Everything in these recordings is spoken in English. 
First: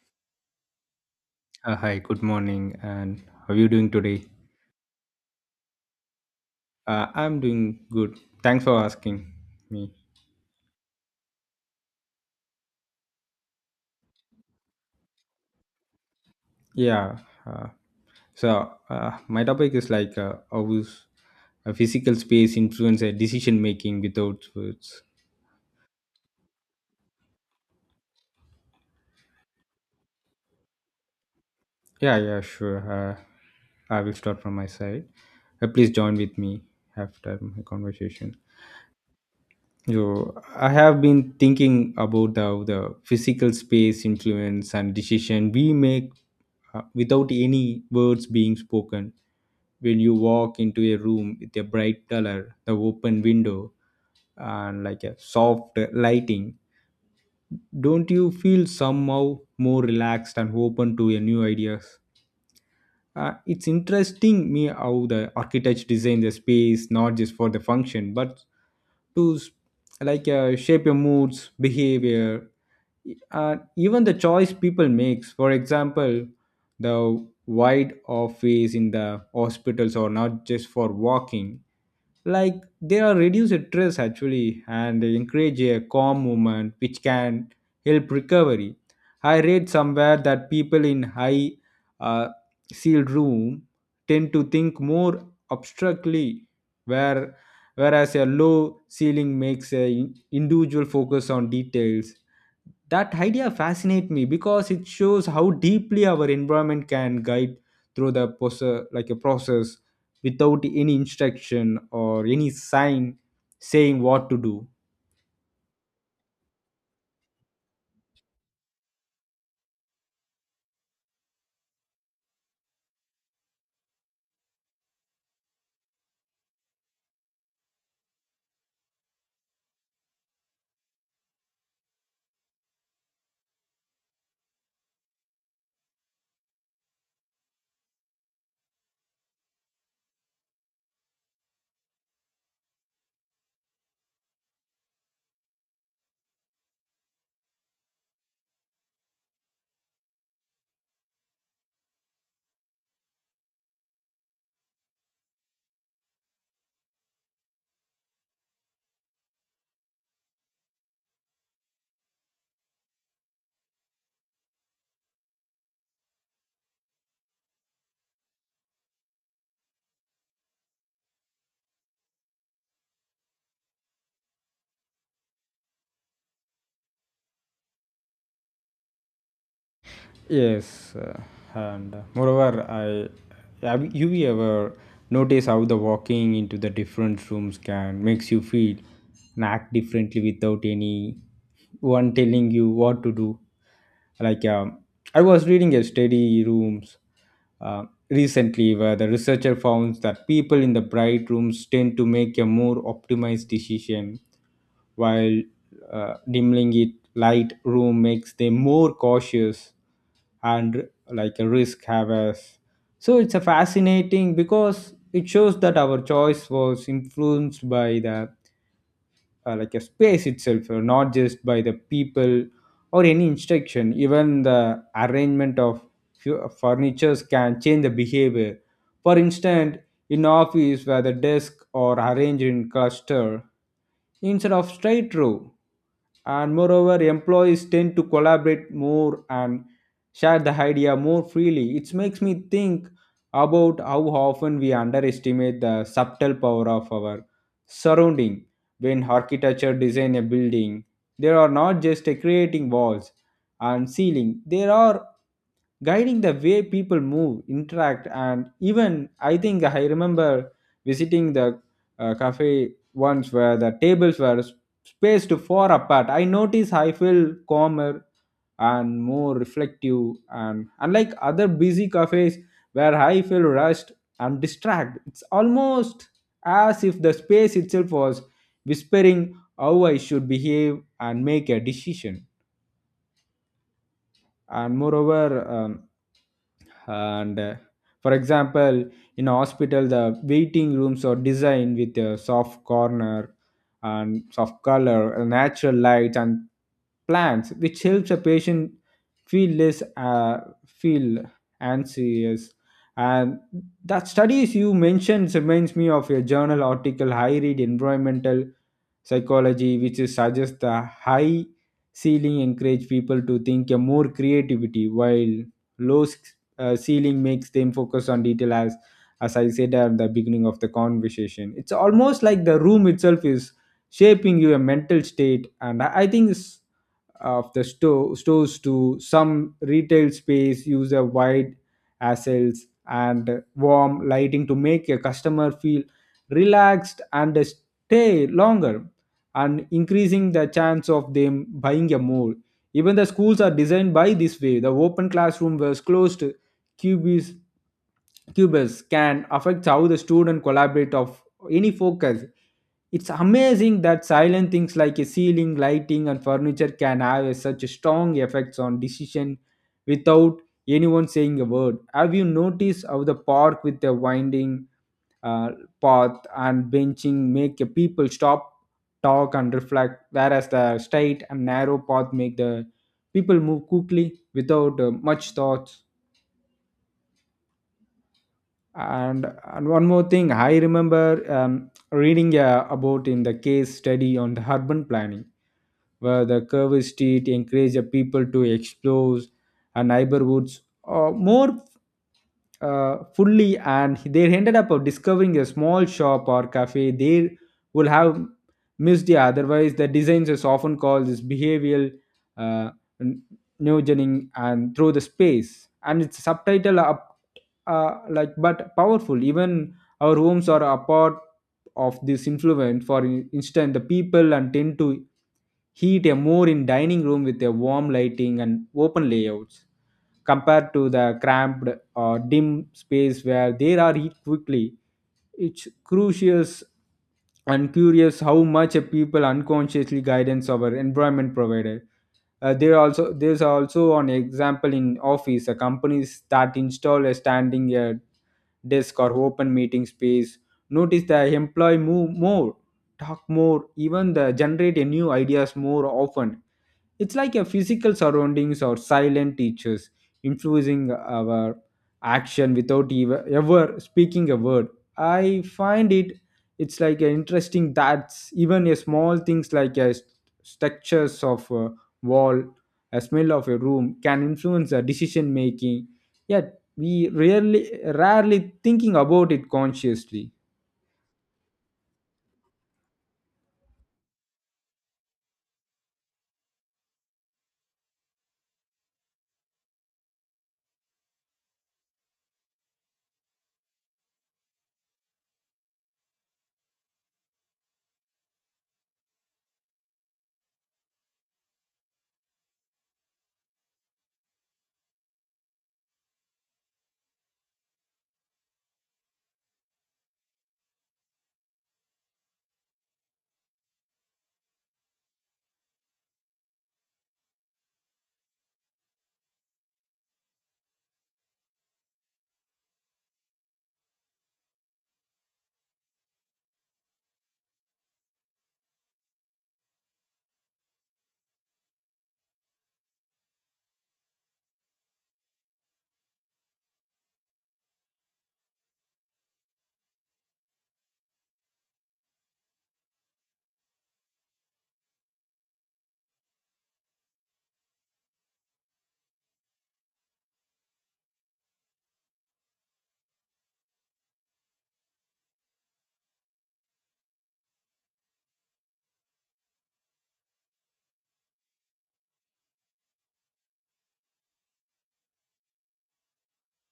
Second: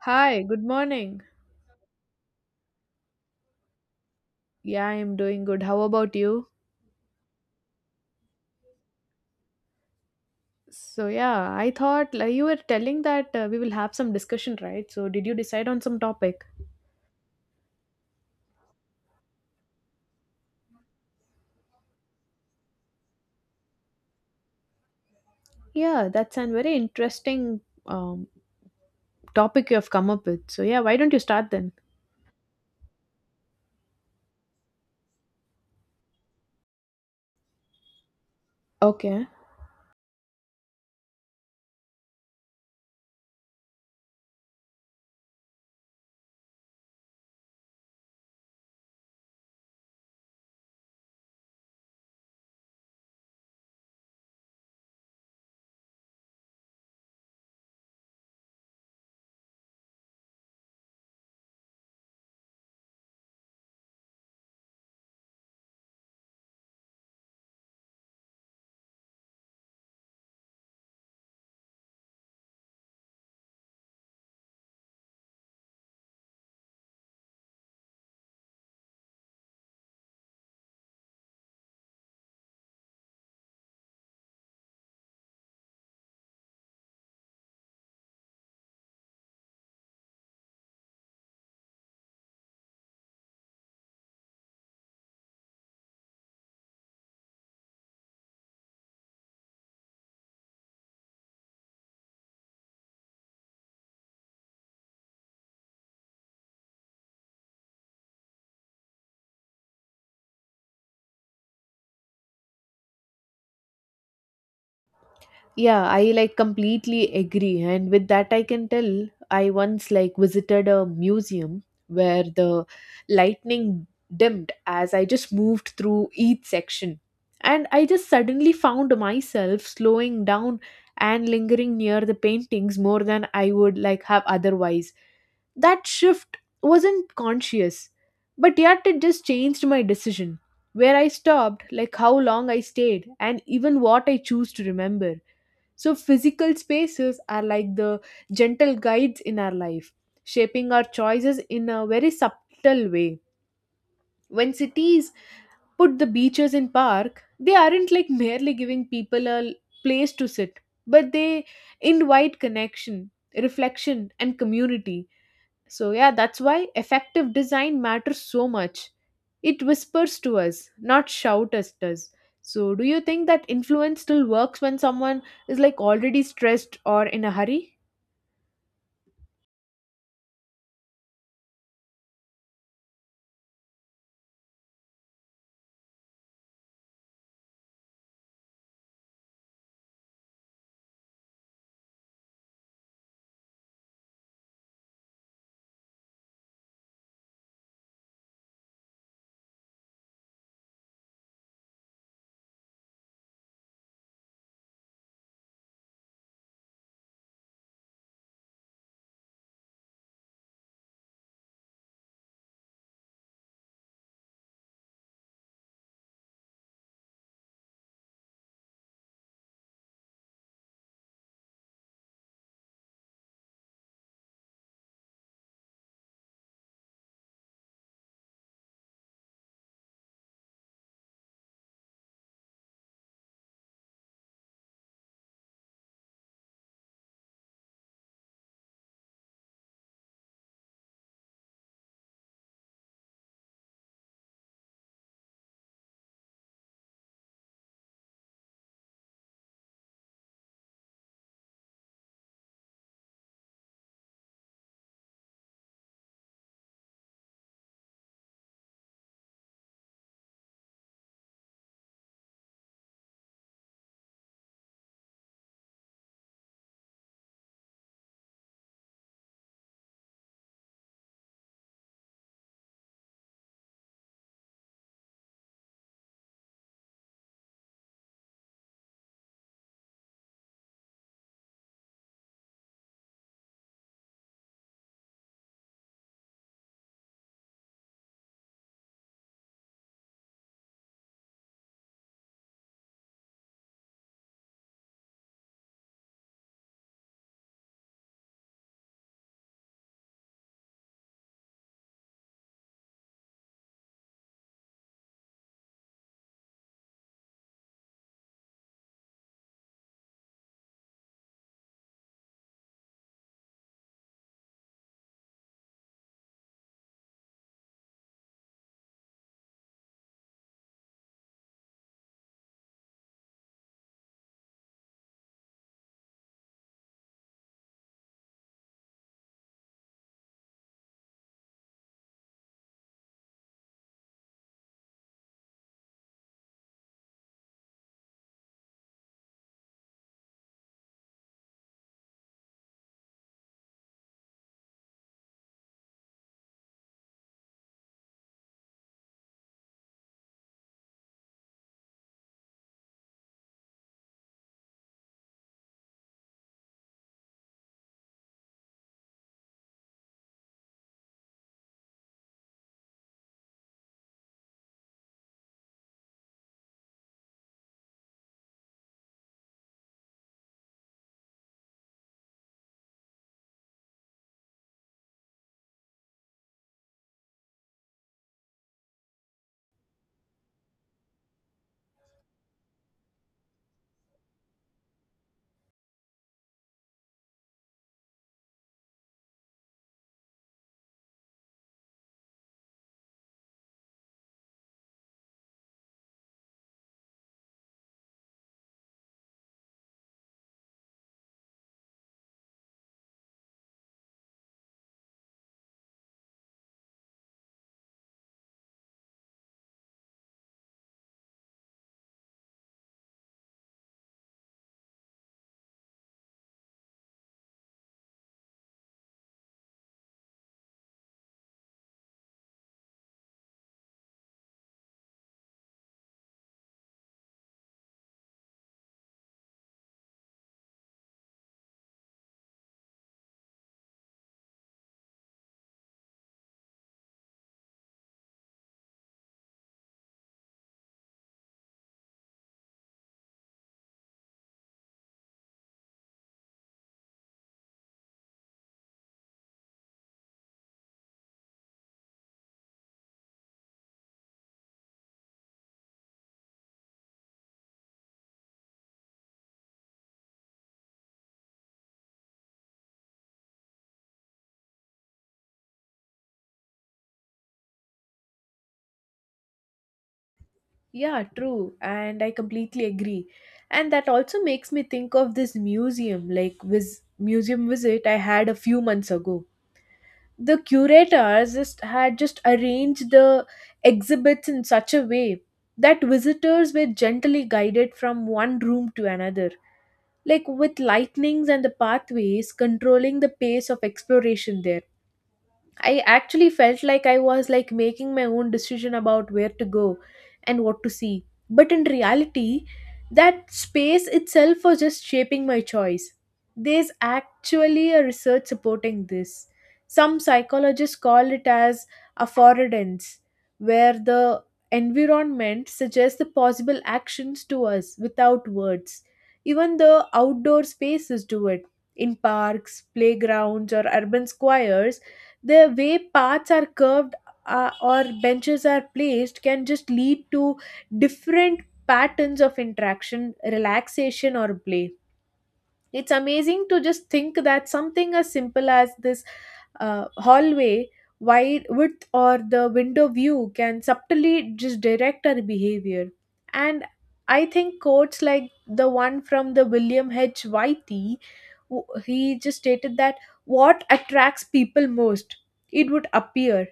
Hi, good morning. Hi, good morning, and how are you doing today? Yeah, I'm doing good. How about you? I'm doing good. Thanks for asking me. So, yeah, I thought like, you were telling that we will have some discussion, right? So, did you decide on some topic? Yeah. Uh, my topic is like how is a physical space influence a decision making without words. Yeah, that's a very interesting topic you have come up with. So, yeah, why don't you start then? Yeah, yeah, sure. I will start from my side. Please join with me after my conversation. Okay. You, I have been thinking about how the physical space influence and decision we make without any words being spoken. When you walk into a room with a bright color, the open window, and like a soft lighting, don't you feel somehow more relaxed and open to your new ideas? It's interesting me how the architects design the space not just for the function but to like shape your moods behavior even the choice people makes, for example the wide office in the hospitals or not just for walking, like they are reduce stress actually and encourage a calm movement which can help recovery. I read somewhere that people in high uh, sealed room tend to think more abstractly, where whereas a low ceiling makes a individual focus on details. That idea fascinates me because it shows how deeply our environment can guide through the process, like a process, without any instruction or any sign saying what to do. Yeah, I like completely agree. And with that, I can tell I once like visited a museum where the lightning dimmed as I just moved through each section. And I just suddenly found myself slowing down and lingering near the paintings more than I would like have otherwise. That shift wasn't conscious, but yet it just changed my decision. Where I stopped, like how long I stayed, and even what I choose to remember. So, physical spaces are like the gentle guides in our life, shaping our choices in a very subtle way. When cities put the beaches in park, they aren't like merely giving people a place to sit, but they invite connection, reflection, and community. So, yeah, that's why effective design matters so much. It whispers to us, not shout at us does. So, do you think that influence still works when someone is like already stressed or in a hurry? Yes, and moreover, I have you ever notice how the walking into the different rooms can makes you feel and act differently without any one telling you what to do. Like I was reading a study rooms recently where the researcher found that people in the bright rooms tend to make a more optimized decision, while dimming it light room makes them more cautious and like a risk havers. So it's a fascinating because it shows that our choice was influenced by the like a space itself, not just by the people or any instruction. Even the arrangement of furnitures can change the behavior. For instance, in office where the desk are arranged in cluster instead of straight row, and moreover employees tend to collaborate more and share the idea more freely. It makes me think about how often we underestimate the subtle power of our surrounding. When architecture design a building, they are not just creating walls and ceiling, they are guiding the way people move, interact, and even I think I remember visiting the cafe once where the tables were spaced far apart. I notice I feel calmer and more reflective, and unlike other busy cafes where I feel rushed and distracted, it's almost as if the space itself was whispering how I should behave and make a decision. And moreover, and for example, in hospital the waiting rooms are designed with a soft corner and soft color, natural lights and plants, which helps a patient feel less feel anxious. And that studies you mentioned reminds me of a journal article I read, environmental psychology, which is suggests the high ceiling encourage people to think a more creativity, while low ceiling makes them focus on detail. As I said at the beginning of the conversation, it's almost like the room itself is shaping your mental state. And I think this, of the store, stores to some retail space use a wide aisles and warm lighting to make a customer feel relaxed and stay longer and increasing the chance of them buying a more. Even the schools are designed by this way, the open classroom was closed cubes cubes can affect how the student collaborate of any focus. It's amazing that silent things like a ceiling lighting and furniture can have such a strong effects on decision without anyone saying a word. Have you noticed how the park with the winding uh, path and benching make a people stop, talk and reflect, whereas the straight and narrow path make the people move quickly without much thoughts? And one more thing, I remember reading about in the case study on the urban planning, where the curvy street encouraged people to explore neighborhoods more fully, and they ended up discovering a small shop or cafe they would have missed the otherwise. The designs is often called this behavioral uh, n- neogening, and through the space and its subtitle up, like but powerful. Even our homes are a part of this influence. For instance, the people and tend to heat a more in dining room with a warm lighting and open layouts compared to the cramped dim space where they are eat quickly. It's crucial and curious how much a people unconsciously guidance our environment provided. There's also an example in office, companies that install a standing desk or open meeting space notice the employee move more, talk more, even the generate a new ideas more often. It's like a physical surroundings or silent teachers influencing our action without ever speaking a word. I find it's like interesting that even a small things like a structures of a wall, a smell of a room, can influence the decision making, yet we rarely thinking about it consciously. Yeah, true. And I completely agree. And that also makes me think of this museum, like this museum visit I had a few months ago. The curators just arranged the exhibits in such a way that visitors were gently guided from one room to another, like with lightnings and the pathways controlling the pace of exploration there. I actually felt like I was like making my own decision about where to go and what to see. But in reality, that space itself was just shaping my choice. There's actually a research supporting this. Some psychologists call it as affordance, where the environment suggests the possible actions to us without words. Even the outdoor spaces do it. In parks, playgrounds, or urban squares, the way paths are curved or benches are placed can just lead to different patterns of interaction, relaxation, or play. It's amazing to just think that something as simple as this hallway wide width or the window view can subtly just direct our behavior. And I think quotes like the one from the William H. Whitey, he just stated that what attracts people most, it would appear,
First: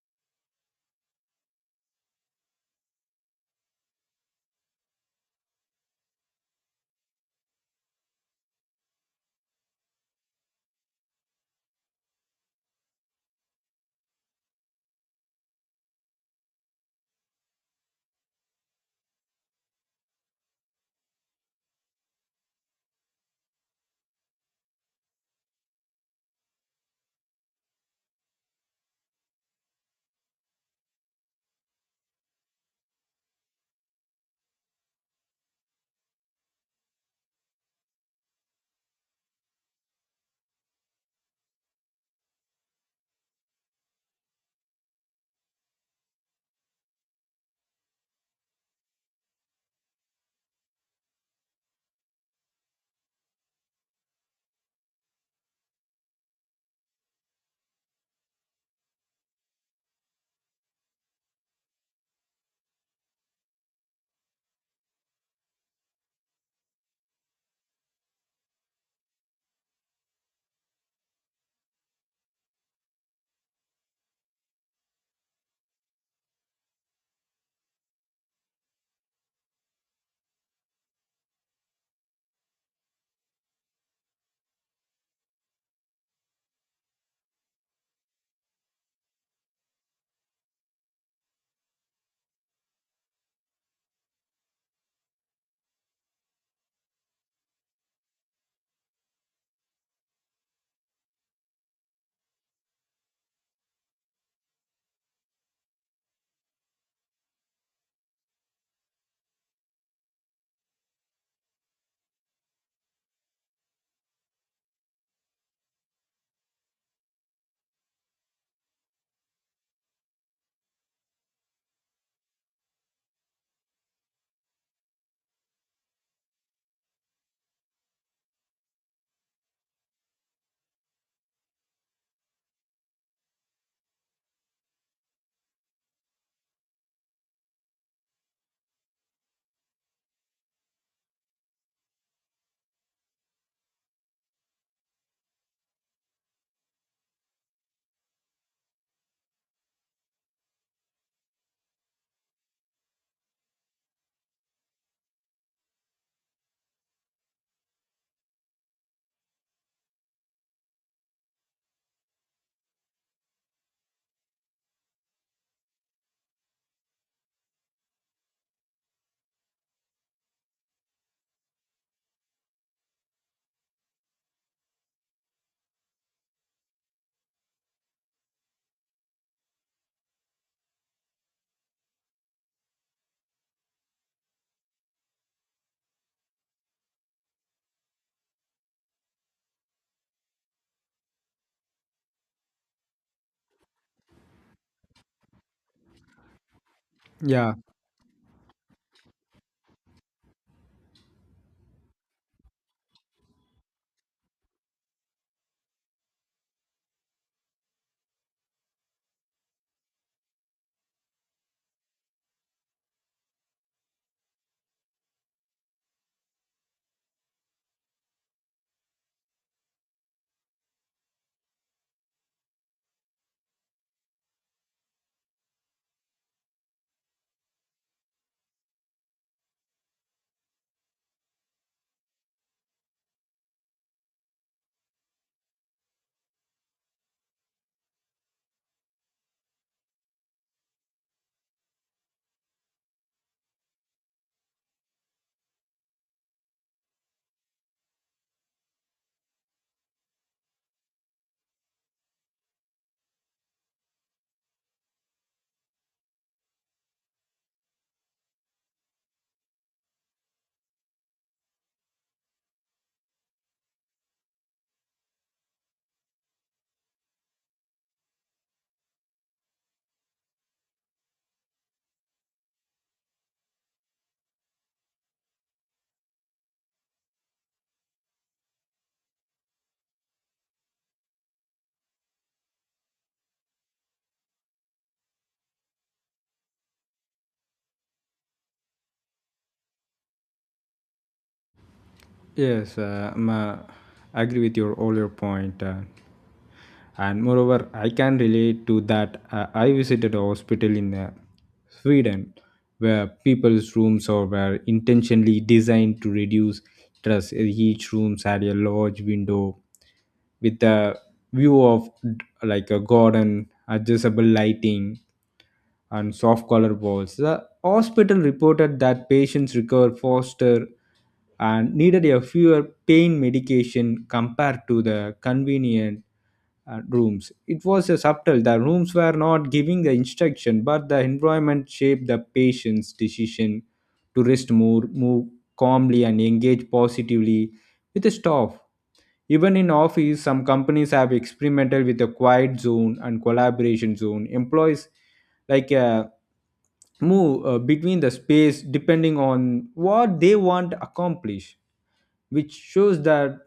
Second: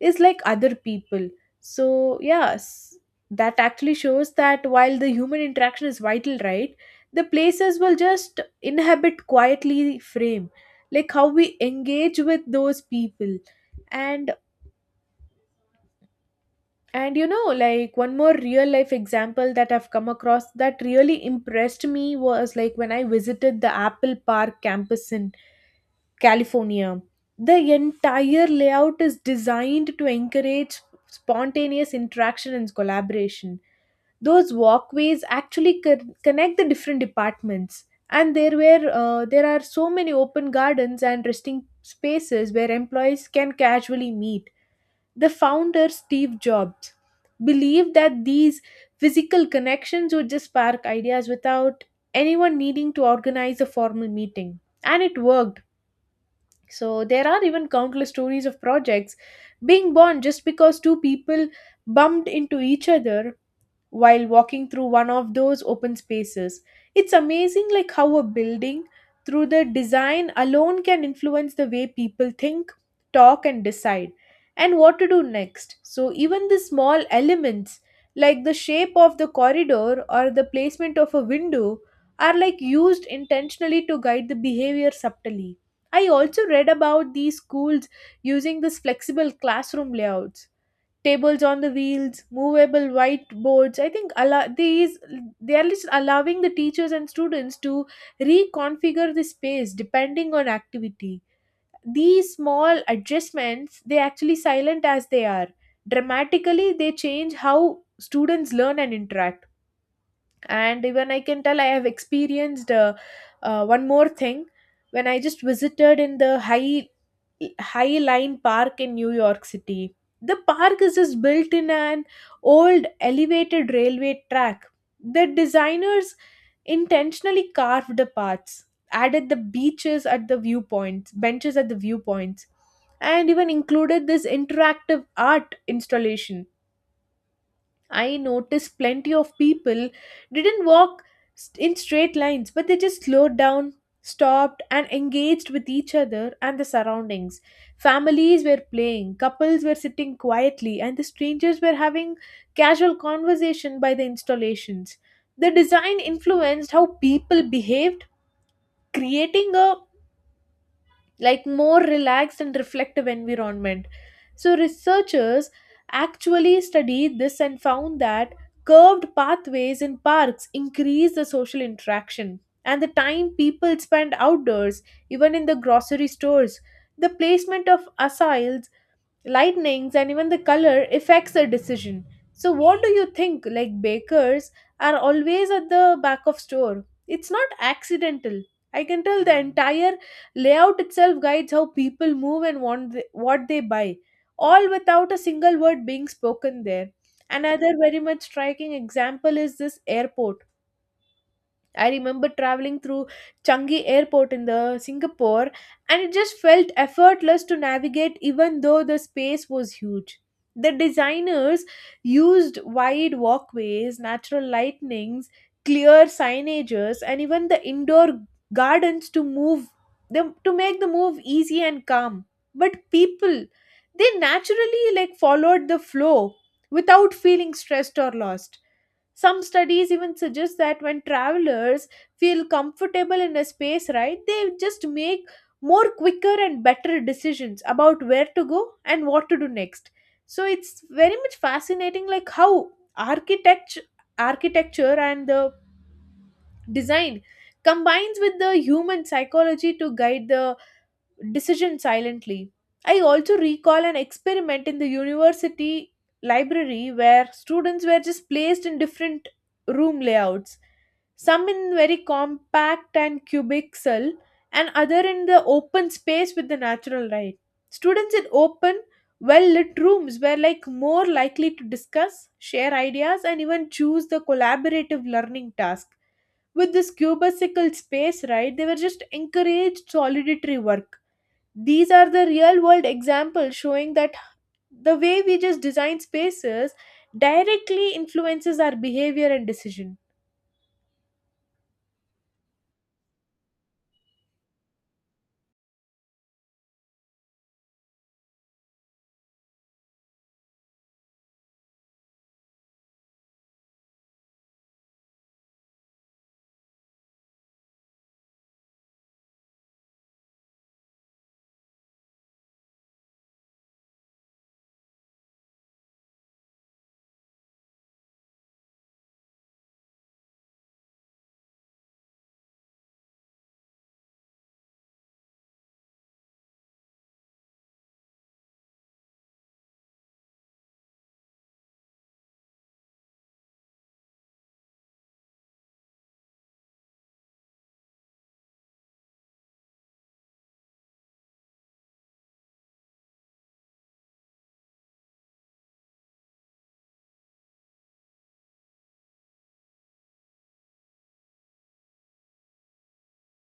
is like other people. So yes, that actually shows that while the human interaction is vital, right? The places will just inhabit quietly frame like how we engage with those people. And and you know, like one more real life example that I've come across that really impressed me was like when I visited the Apple Park campus in California. The entire layout is designed to encourage spontaneous interaction and collaboration. Those walkways actually connect the different departments, and there are so many open gardens and resting spaces where employees can casually meet. The founder Steve Jobs believed that these physical connections would just spark ideas without anyone needing to organize a formal meeting, and it worked. So there are even countless stories of projects being born just because two people bumped into each other while walking through one of those open spaces. It's amazing like how a building through the design alone can influence the way people think, talk, and decide and what to do next. So even the small elements like the shape of the corridor or the placement of a window are like used intentionally to guide the behavior subtly. I also read about these schools using this flexible classroom layouts, tables on the wheels, movable whiteboards. I think these, they are just allowing the teachers and students to reconfigure the space depending on activity. These small adjustments, they actually silent as they are. Dramatically, they change how students learn and interact. And even I can tell I have experienced one more thing when I just visited in the Highline Park in New York City. The park is just built in an old elevated railway track. The designers intentionally carved the paths, added the beaches at the viewpoints, benches at the viewpoints, and even included this interactive art installation. I noticed plenty of people didn't walk in straight lines, but they just slowed down, stopped, and engaged with each other and the surroundings. Families were playing, couples were sitting quietly, and the strangers were having casual conversation by the installations. The design influenced how people behaved, creating a like more relaxed and reflective environment. So, researchers actually studied this and found that curved pathways in parks increase the social interaction and the time people spend outdoors, even in the grocery stores. The placement of aisles, lightnings, and even the color affects a decision. So what do you think, like bakers are always at the back of store? It's not accidental. I can tell the entire layout itself guides how people move and want what they buy, all without a single word being spoken there. Yeah. Another very much striking example is this airport. I remember traveling through Changi Airport in the Singapore, and it just felt effortless to navigate even though the space was huge. The designers used wide walkways, natural lightnings, clear signages, and even the indoor gardens to move them to make the move easy and calm. But people, they naturally like followed the flow without feeling stressed or lost. Some studies even suggest that when travelers feel comfortable in a space, right, they just make more quicker and better decisions about where to go and what to do next. So it's very much fascinating, like how architecture, architecture and the design combines with the human psychology to guide the decision silently. I also recall an experiment in the university library where students were just placed in different room layouts, some in very compact and cubic cell, and other in the open space with the natural light. Students in open, well lit rooms were like more likely to discuss, share ideas, and even choose the collaborative learning task. With this cubicle space, right, they were just encouraged solitary work. These are the real world examples showing that the way we just design spaces directly influences our behavior and decision. Yes, I agree with your all your point, and moreover, I can relate to that. I visited a hospital in Sweden where people's rooms are were intentionally designed to reduce stress. Each rooms had a large window with a view of like a garden, adjustable lighting, and soft collar balls. The hospital reported that patients recovered faster and needed a fewer pain medication compared to the convenient rooms. It was a subtle. The rooms were not giving the instruction, but the environment shaped the patient's decision to rest more, move calmly, and engage positively with the staff. Even in office, some companies have experimented with a quiet zone and collaboration zone. Employees like move between the space depending on what they want to accomplish, which shows that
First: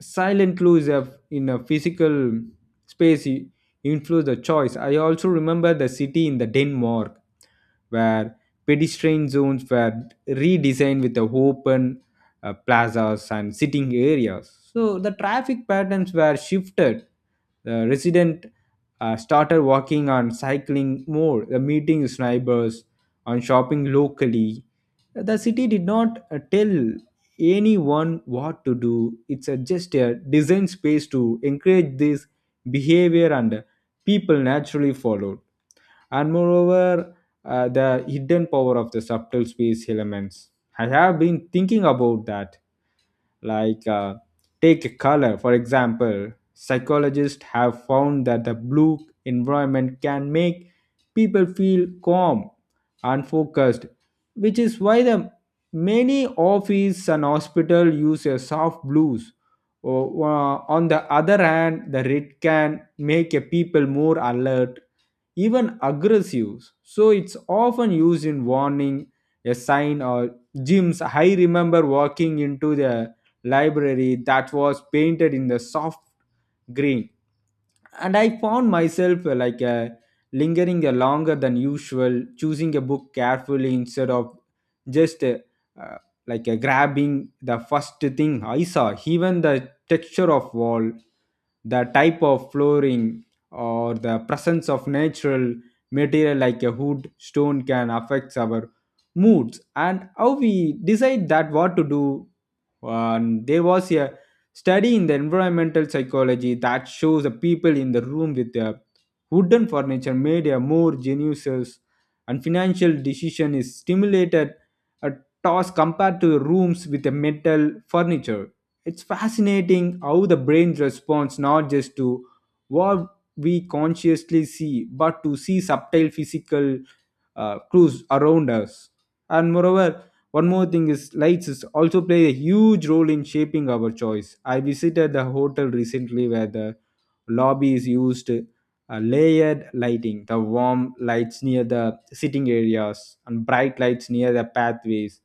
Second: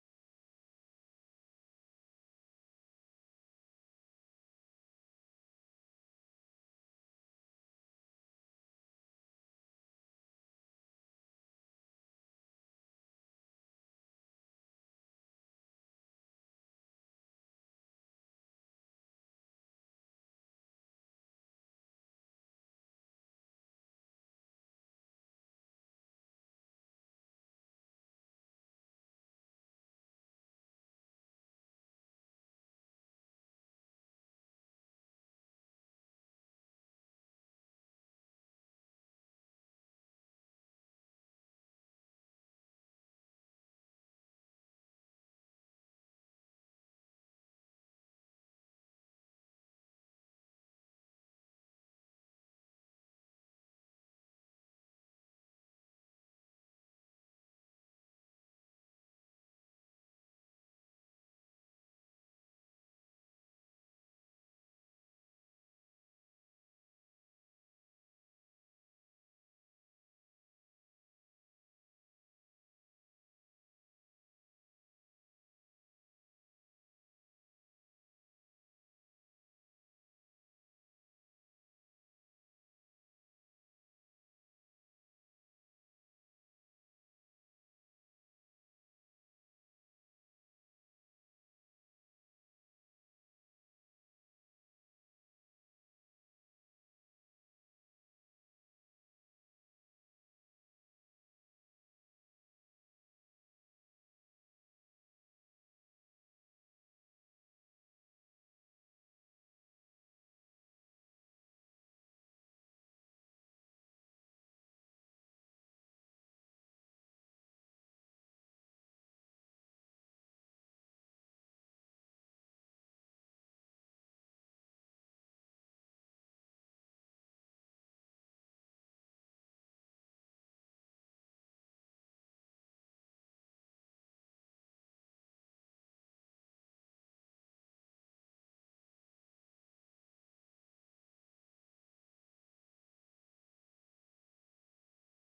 silent clues have in a physical space influence the choice. I also remember the city in the Denmark where pedestrian zones were redesigned with the open plazas and sitting areas, so the traffic patterns were shifted. The resident started walking and cycling more, the meeting his neighbors and shopping locally. The city did not tell anyone what to do. It's a, just a design space to encourage this behavior and people naturally followed. And moreover, the hidden power of the subtle space elements. I have been thinking about that, like take a color for example. Psychologists have found that the blue environment can make people feel calm and focused, which is why the many office and hospital use a soft blues. Or, on the other hand, the red can make a people more alert, even aggressive, so it's often used in warning a sign or gyms. I remember walking into the library that was painted in the soft green, and I found myself lingering longer than usual, choosing a book carefully instead of just uh, grabbing the first thing I saw. Even the texture of wall, the type of flooring, or the presence of natural material like a wood, stone, can affect our moods and how we decide that what to do. And there was a study in the environmental psychology that shows the people in the room with the wooden furniture made a more geniuses and financial decision is stimulated a task compared to rooms with the metal furniture. It's fascinating how the brain responds not just to what we consciously see but to see subtle physical clues around us. And moreover, one more thing is lights is also play a huge role in shaping our choice. I visited the hotel recently where the lobby is used layered lighting, the warm lights near the sitting areas and bright lights near the pathways.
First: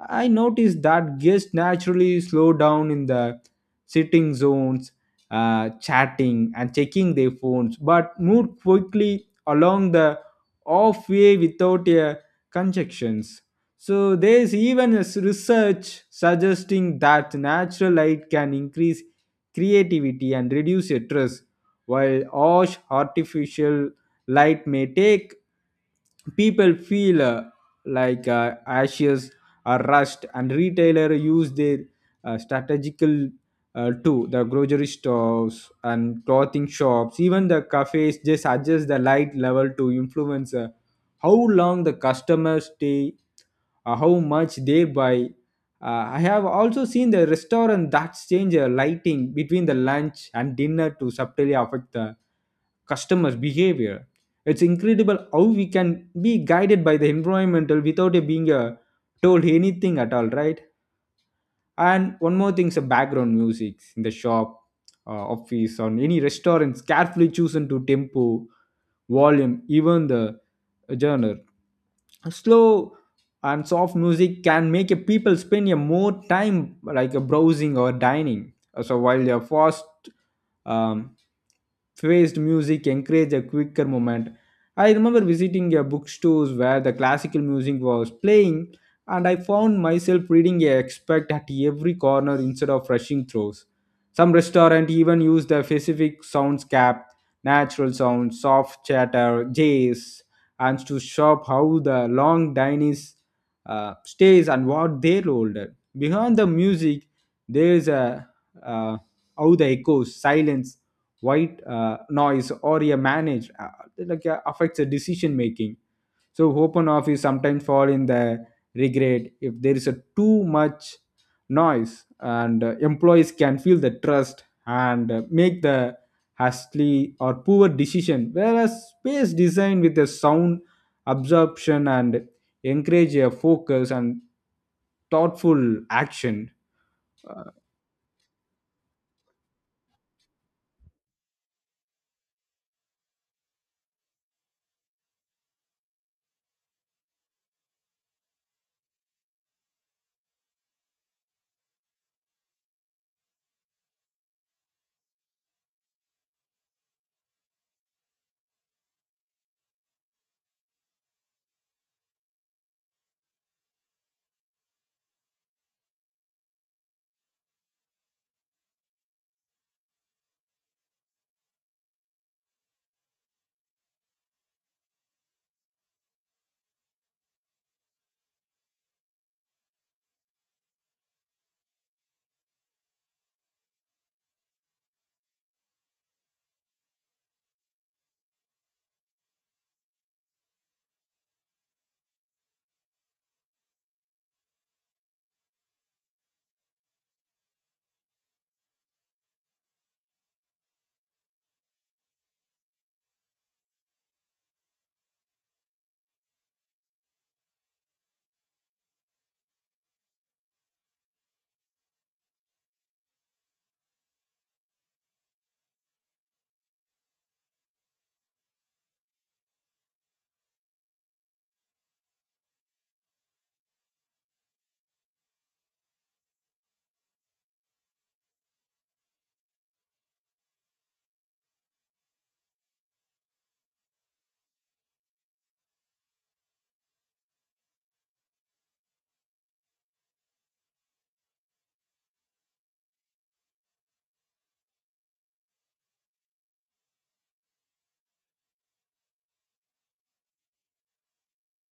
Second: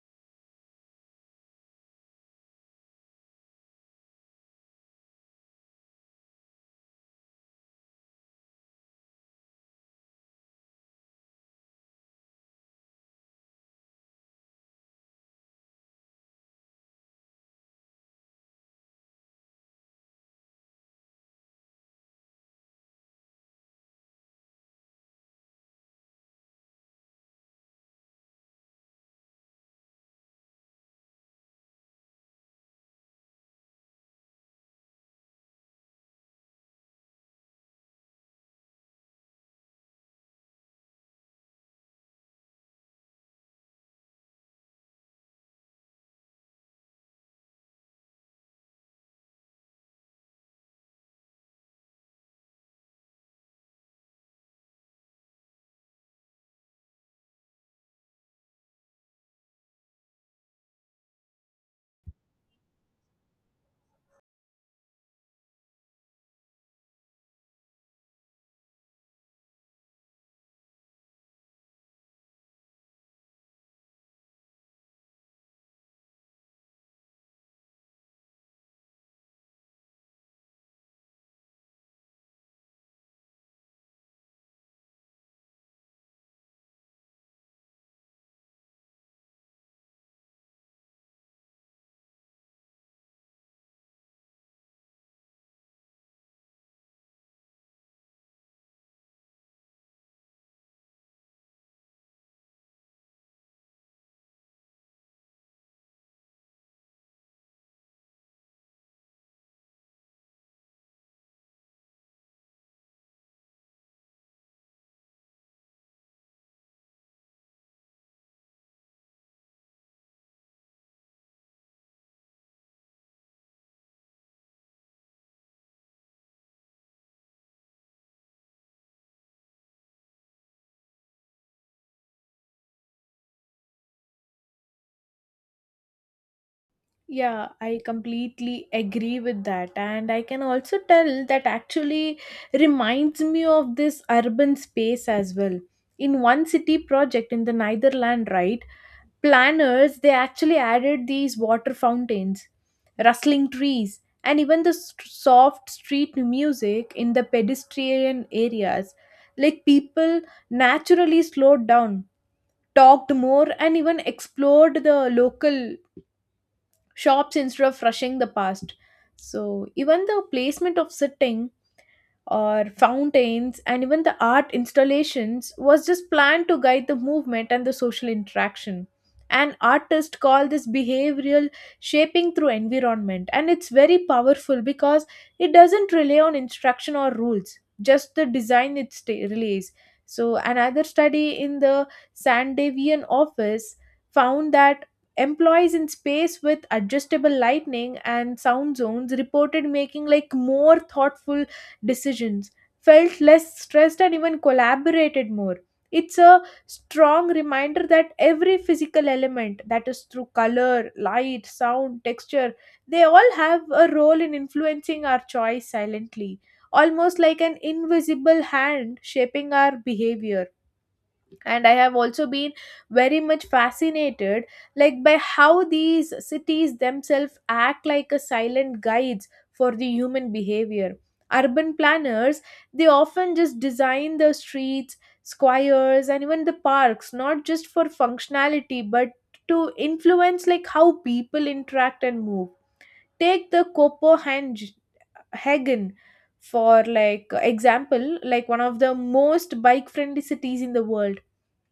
I noticed that guests naturally slow down in the sitting zones, chatting and checking their phones, but moved quickly along the off way without a conjunctions. So there's even research suggesting that natural light can increase creativity and reduce stress, while harsh artificial light may take people feel anxious are rushed. And retailer use their strategical too the grocery stores and clothing shops, even the cafes just adjust the light level to influence how long the customers stay, how much they buy. I have also seen the restaurant that change lighting between the lunch and dinner to subtly affect the customers behavior. It's incredible how we can be guided by the environmental without it being a told anything at all, right? And one more thing is the background music in the shop, uh, office on any restaurants, carefully chosen to tempo, volume, even the genre. Slow and soft music can make a people spend a more time like a browsing or dining. So while the fast um, phased music encourage a quicker moment. I remember visiting a bookstores where the classical music was playing, and I found myself reading a expert at every corner instead of rushing through. Some restaurant even use the specific soundscape: natural sounds, soft chatter, jazz, and to shop how the long diners stays and what they rolled. Behind the music, there is a uh, how the echoes, silence, white noise or a manage affects the decision making. So open office sometimes fall in the regret if there is a too much noise, and employees can feel the trust and make the hastily or poor decision, whereas space design with a sound absorption and encourage a focus and thoughtful action. Yeah, I completely agree with that. And I can also tell that actually reminds me of this urban space as well. In one city project in the Netherlands, right? Planners, they actually added these water fountains, rustling trees, and even the soft street music in the pedestrian areas. Like people naturally slowed down, talked more, and even explored the local shops instead of rushing the past. So, even the placement of sitting or fountains and even the art installations was just planned to guide the movement and the social interaction. And artists call this behavioral shaping through environment, and it's very powerful because it doesn't rely on instruction or rules, just the design it relays. So, another study in the Sandevian office found that employees in space with adjustable lighting and sound zones reported making like more thoughtful decisions, felt less stressed, and even collaborated more. It's a strong reminder that every physical element, that is through color, light, sound, texture, they all have a role in influencing our choice silently, almost like an invisible hand shaping our behavior. And I have also been very much fascinated like by how these cities themselves act like a silent guides for the human behavior. Urban planners, they often just design the streets, squares, and even the parks not just for functionality but to influence like how people interact and move. Take the Copenhagen for like example, like one of the most bike friendly cities in the world.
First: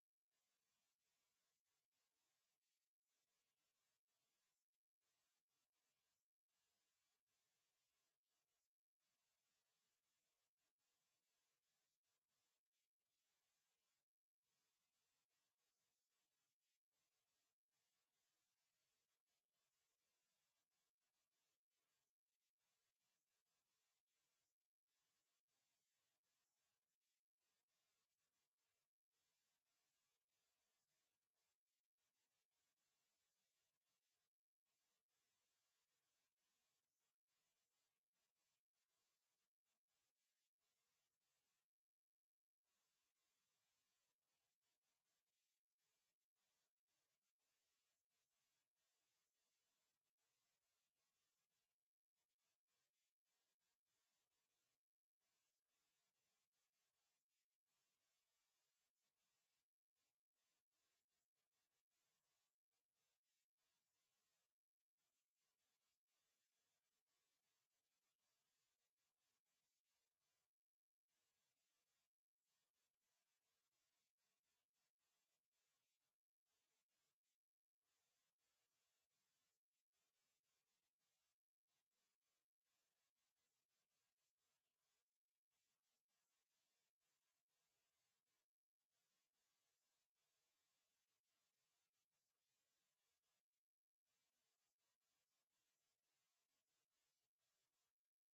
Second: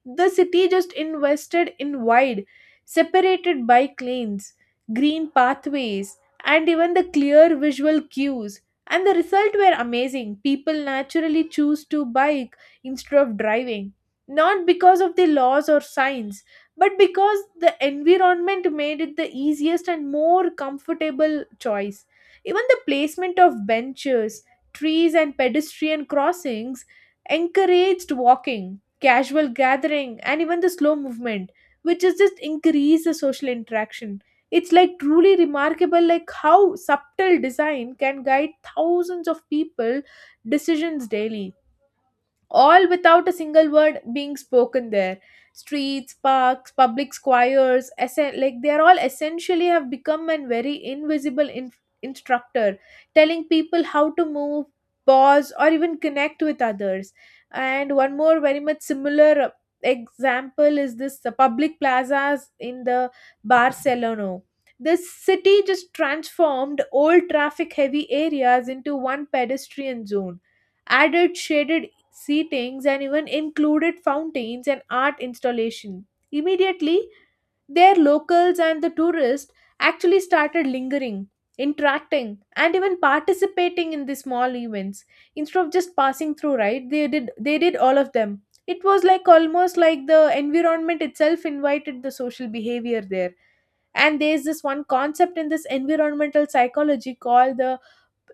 The city just invested in wide, separated by lanes, green pathways, and even the clear visual cues. And the result were amazing. People naturally choose to bike instead of driving. Not because of the laws or signs, but because the environment made it the easiest and more comfortable choice. Even the placement of benches, trees, and pedestrian crossings encouraged walking, casual gathering, and even the slow movement, which is just increase the social interaction. It's like truly remarkable, like how subtle design can guide thousands of people decisions daily, all without a single word being spoken there. Streets, parks, public squares, like they are all essentially have become a very invisible instructor telling people how to move, pause, or even connect with others. And one more very much similar example is this the public plazas in the Barcelona. This city just transformed old traffic heavy areas into one pedestrian zone, added shaded seatings, and even included fountains and art installation. Immediately, their locals and the tourists actually started lingering, interacting, and even participating in the small events instead of just passing through. Right? They did. They did all of them. It was like almost like the environment itself invited the social behavior there. And there's this one concept in this environmental psychology called the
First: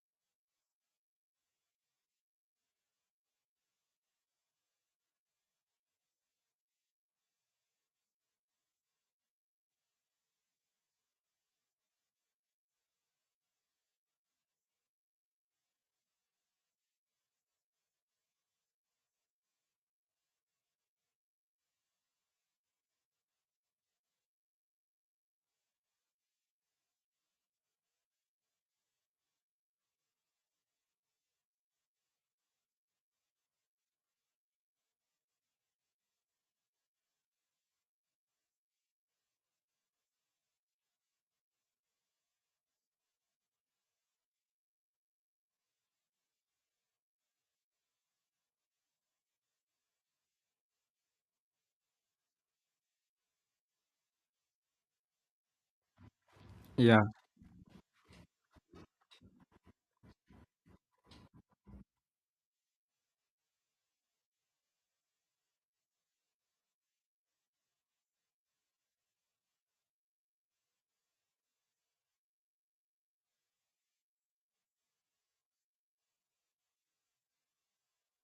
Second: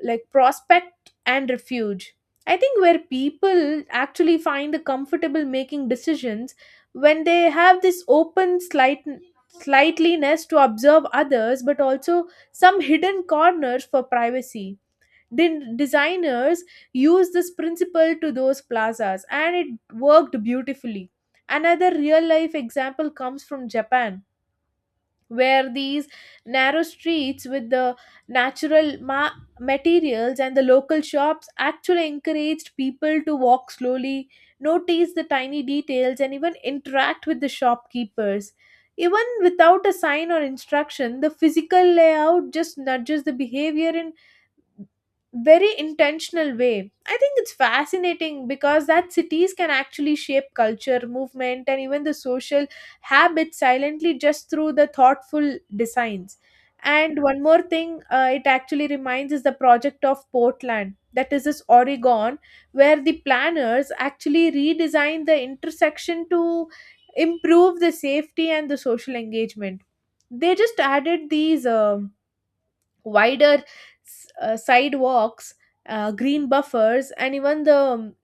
like prospect and refuge. I think where people actually find the comfortable making decisions when they have this open slightliness to observe others but also some hidden corners for privacy. Designers use this principle to those plazas, and it worked beautifully. Another real life example comes from Japan, where these narrow streets with the natural materials and the local shops actually encouraged people to walk slowly, notice the tiny details, and even interact with the shopkeepers. Even without a sign or instruction, the physical layout just nudges the behavior in very intentional way. I think it's fascinating because that cities can actually shape culture, movement, and even the social habits silently just through the thoughtful designs. Yeah. And one more thing, it actually reminds is the project of Portland, that is this Oregon, where the planners actually redesigned the intersection to improve the safety and the social engagement. They just added these. Wider sidewalks, green buffers, and even the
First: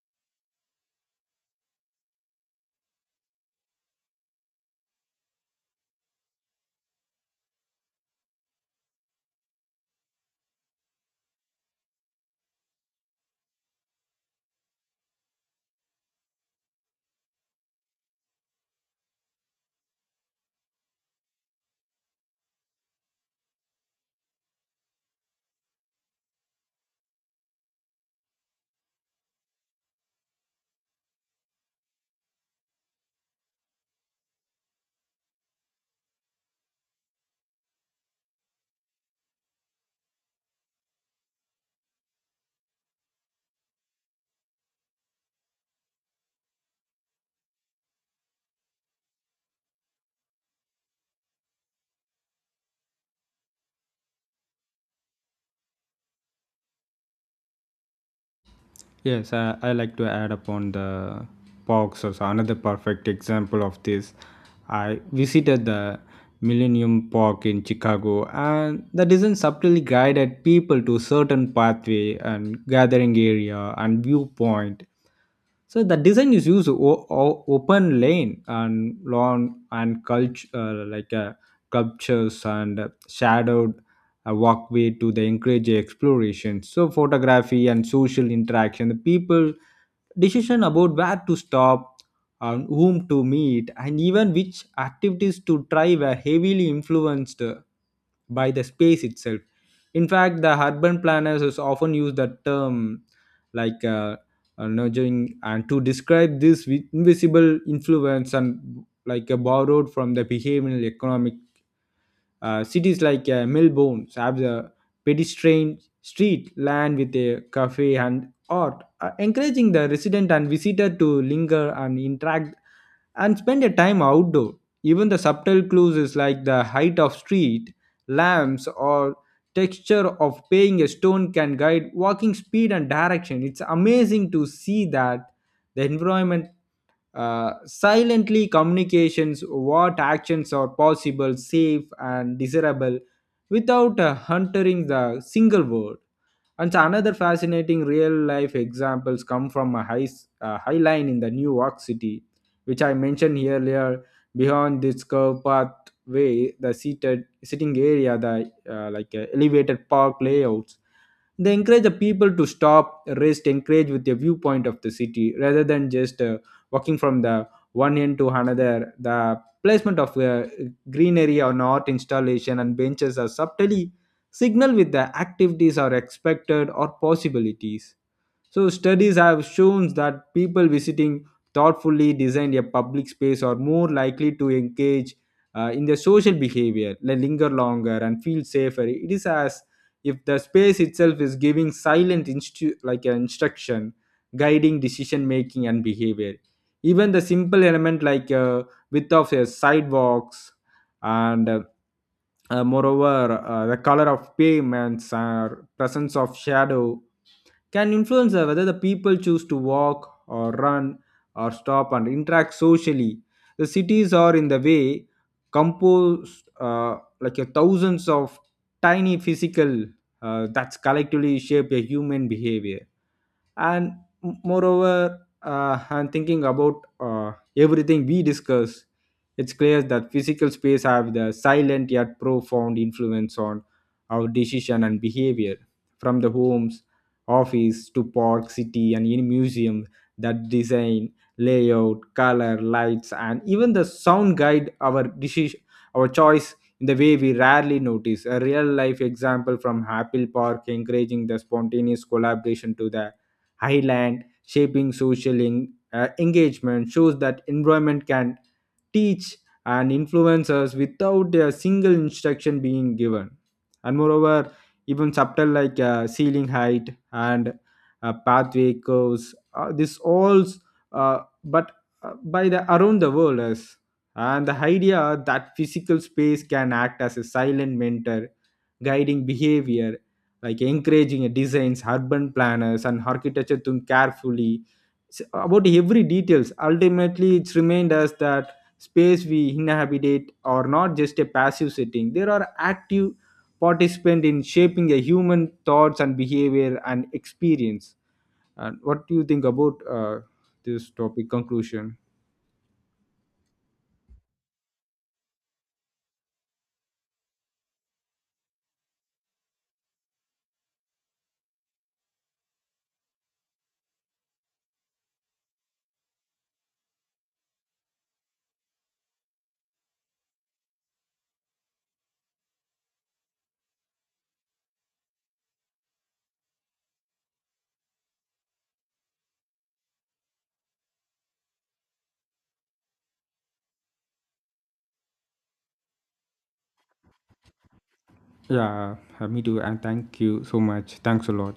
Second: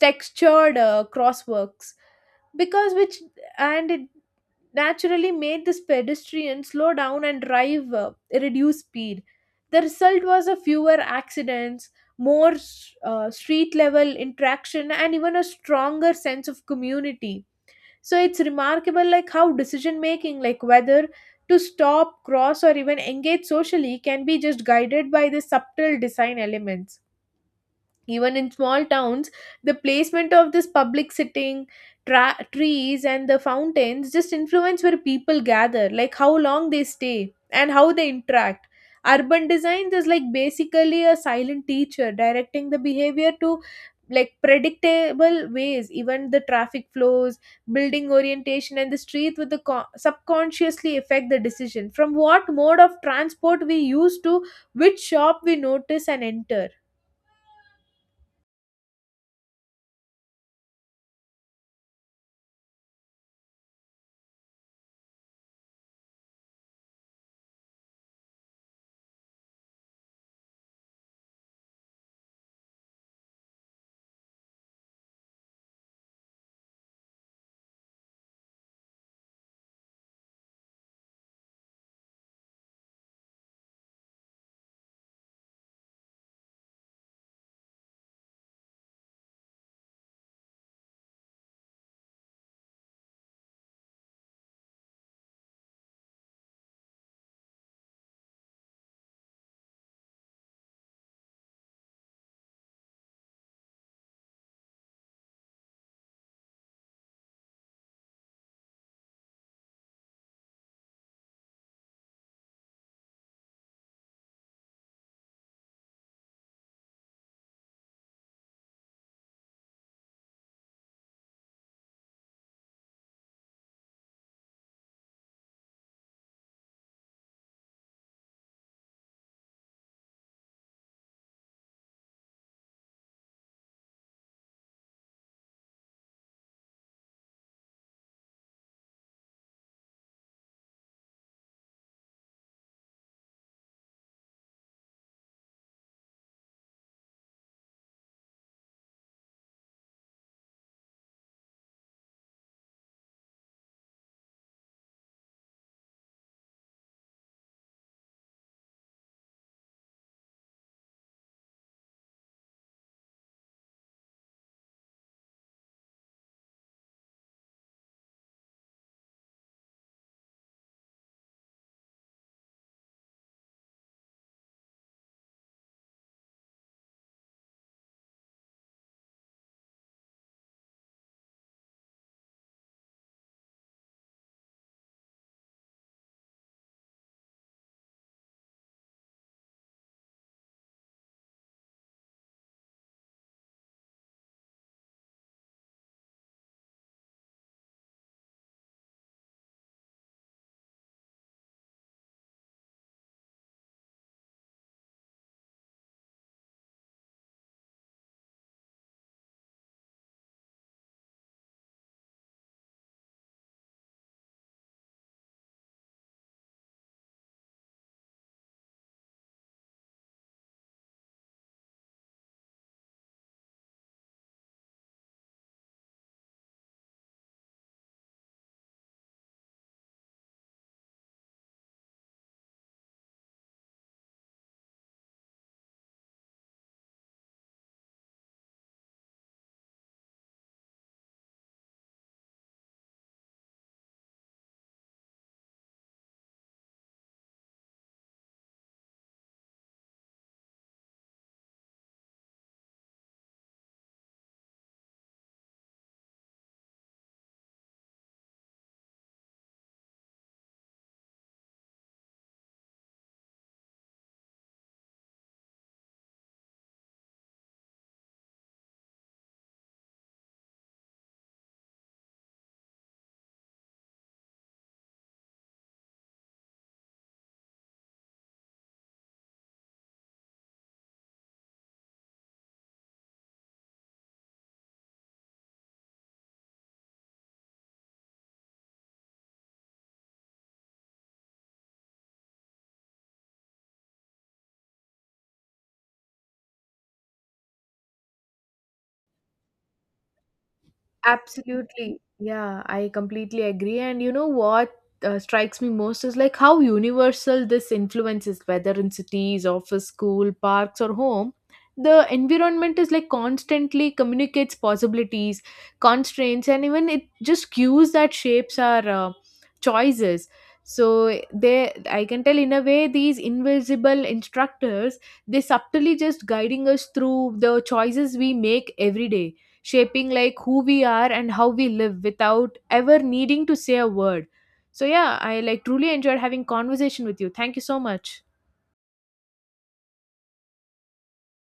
textured crosswalks. Because which, and it naturally made this pedestrian slow down and drive reduce speed. The result was a fewer accidents, more street level interaction, and even a stronger sense of community. So it's remarkable like how decision making, like whether to stop, cross, or even engage socially can be just guided by the subtle design elements. Even in small towns, the placement of this public sitting, trees, and the fountains just influence where people gather, like how long they stay and how they interact. Urban design is like basically a silent teacher directing the behavior to like predictable ways. Even the traffic flows, building orientation, and the street with the subconsciously affect the decision from what mode of transport we use to which shop we notice and enter. Yes, I like to add upon the parks. Also, another perfect example of this. I visited the Millennium Park in Chicago, and the design subtly guided people to certain pathway and gathering area and viewpoint. So the design is used open lane and lawn and culture sculptures and shadowed walkway to the encourage exploration. So photography and social interaction. The people decision about where to stop and whom to meet and even which activities to try were heavily influenced by the space itself. In fact, the urban planners is often use the term like uh, nudging and to describe this with invisible influence and like a borrowed from the behavioral economic. Cities like Melbourne have the pedestrian street lined with a cafe and art, encouraging the resident and visitor to linger and interact and spend a time outdoor. Even the subtle clues is like the height of street lamps or texture of paying a stone can guide walking speed and direction. It's amazing to see that the environment silently communications what actions are possible, safe and desirable without huntering the single word. And so another fascinating real life examples come from a high line in the New York City, which I mentioned earlier. Beyond this curved pathway, the seated sitting area, the elevated park layouts, they encourage the people to stop, rest, encourage with a viewpoint of the city rather than just walking from the one end to another. The placement of greenery or art installation and benches are subtly signal with the activities are expected or possibilities. So, studies have shown that people visiting thoughtfully designed a public space are more likely to engage in the social behavior, linger longer, and feel safer. It is as if the space itself is giving silent, like an instruction, guiding decision making and behavior. Even the simple element like width of sidewalks and moreover, the color of pavements or presence of shadow can influence whether the people choose to walk or run or stop and interact socially. The cities are in the way composed like a thousands of tiny physical that's collectively shape a human behavior. And m- moreover uh, and thinking about everything we discuss, it's clear that physical space have the silent yet profound influence on our decision and behavior. From the homes, office to park, city and any museum, that design, layout, color, lights, and even the sound guide our decision, our choice in the way we rarely notice. A real life example from Apple Park encouraging the spontaneous collaboration to the highland shaping engagement shows that environment can teach and influence us without a single instruction being given. And moreover, even subtle like ceiling height and pathway curves, this all uh, but by the around the world. As and the idea that physical space can act as a silent mentor guiding behavior, like encouraging designs, urban planners, and architecture to carefully about every details. Ultimately, it's remind us that space we inhabitate are not just a passive setting; there are active participant in shaping a human thoughts and behavior and experience. And what do you think about this topic conclusion? Absolutely. Yeah, I completely agree. And you know what, strikes me most is like how universal this influence is, whether in cities, office, school, parks, or home. The environment is like constantly communicates possibilities, constraints, and even it just cues that shapes our choices. So eh, they, I can tell in a way, these invisible instructors, they subtly just guiding us through the choices we make every day, shaping like who we are and how we live without ever needing to say a word. So yeah, I like truly enjoyed having conversation with you. Thank you so much. Yeah, me too, and thank you so much. Thanks a lot.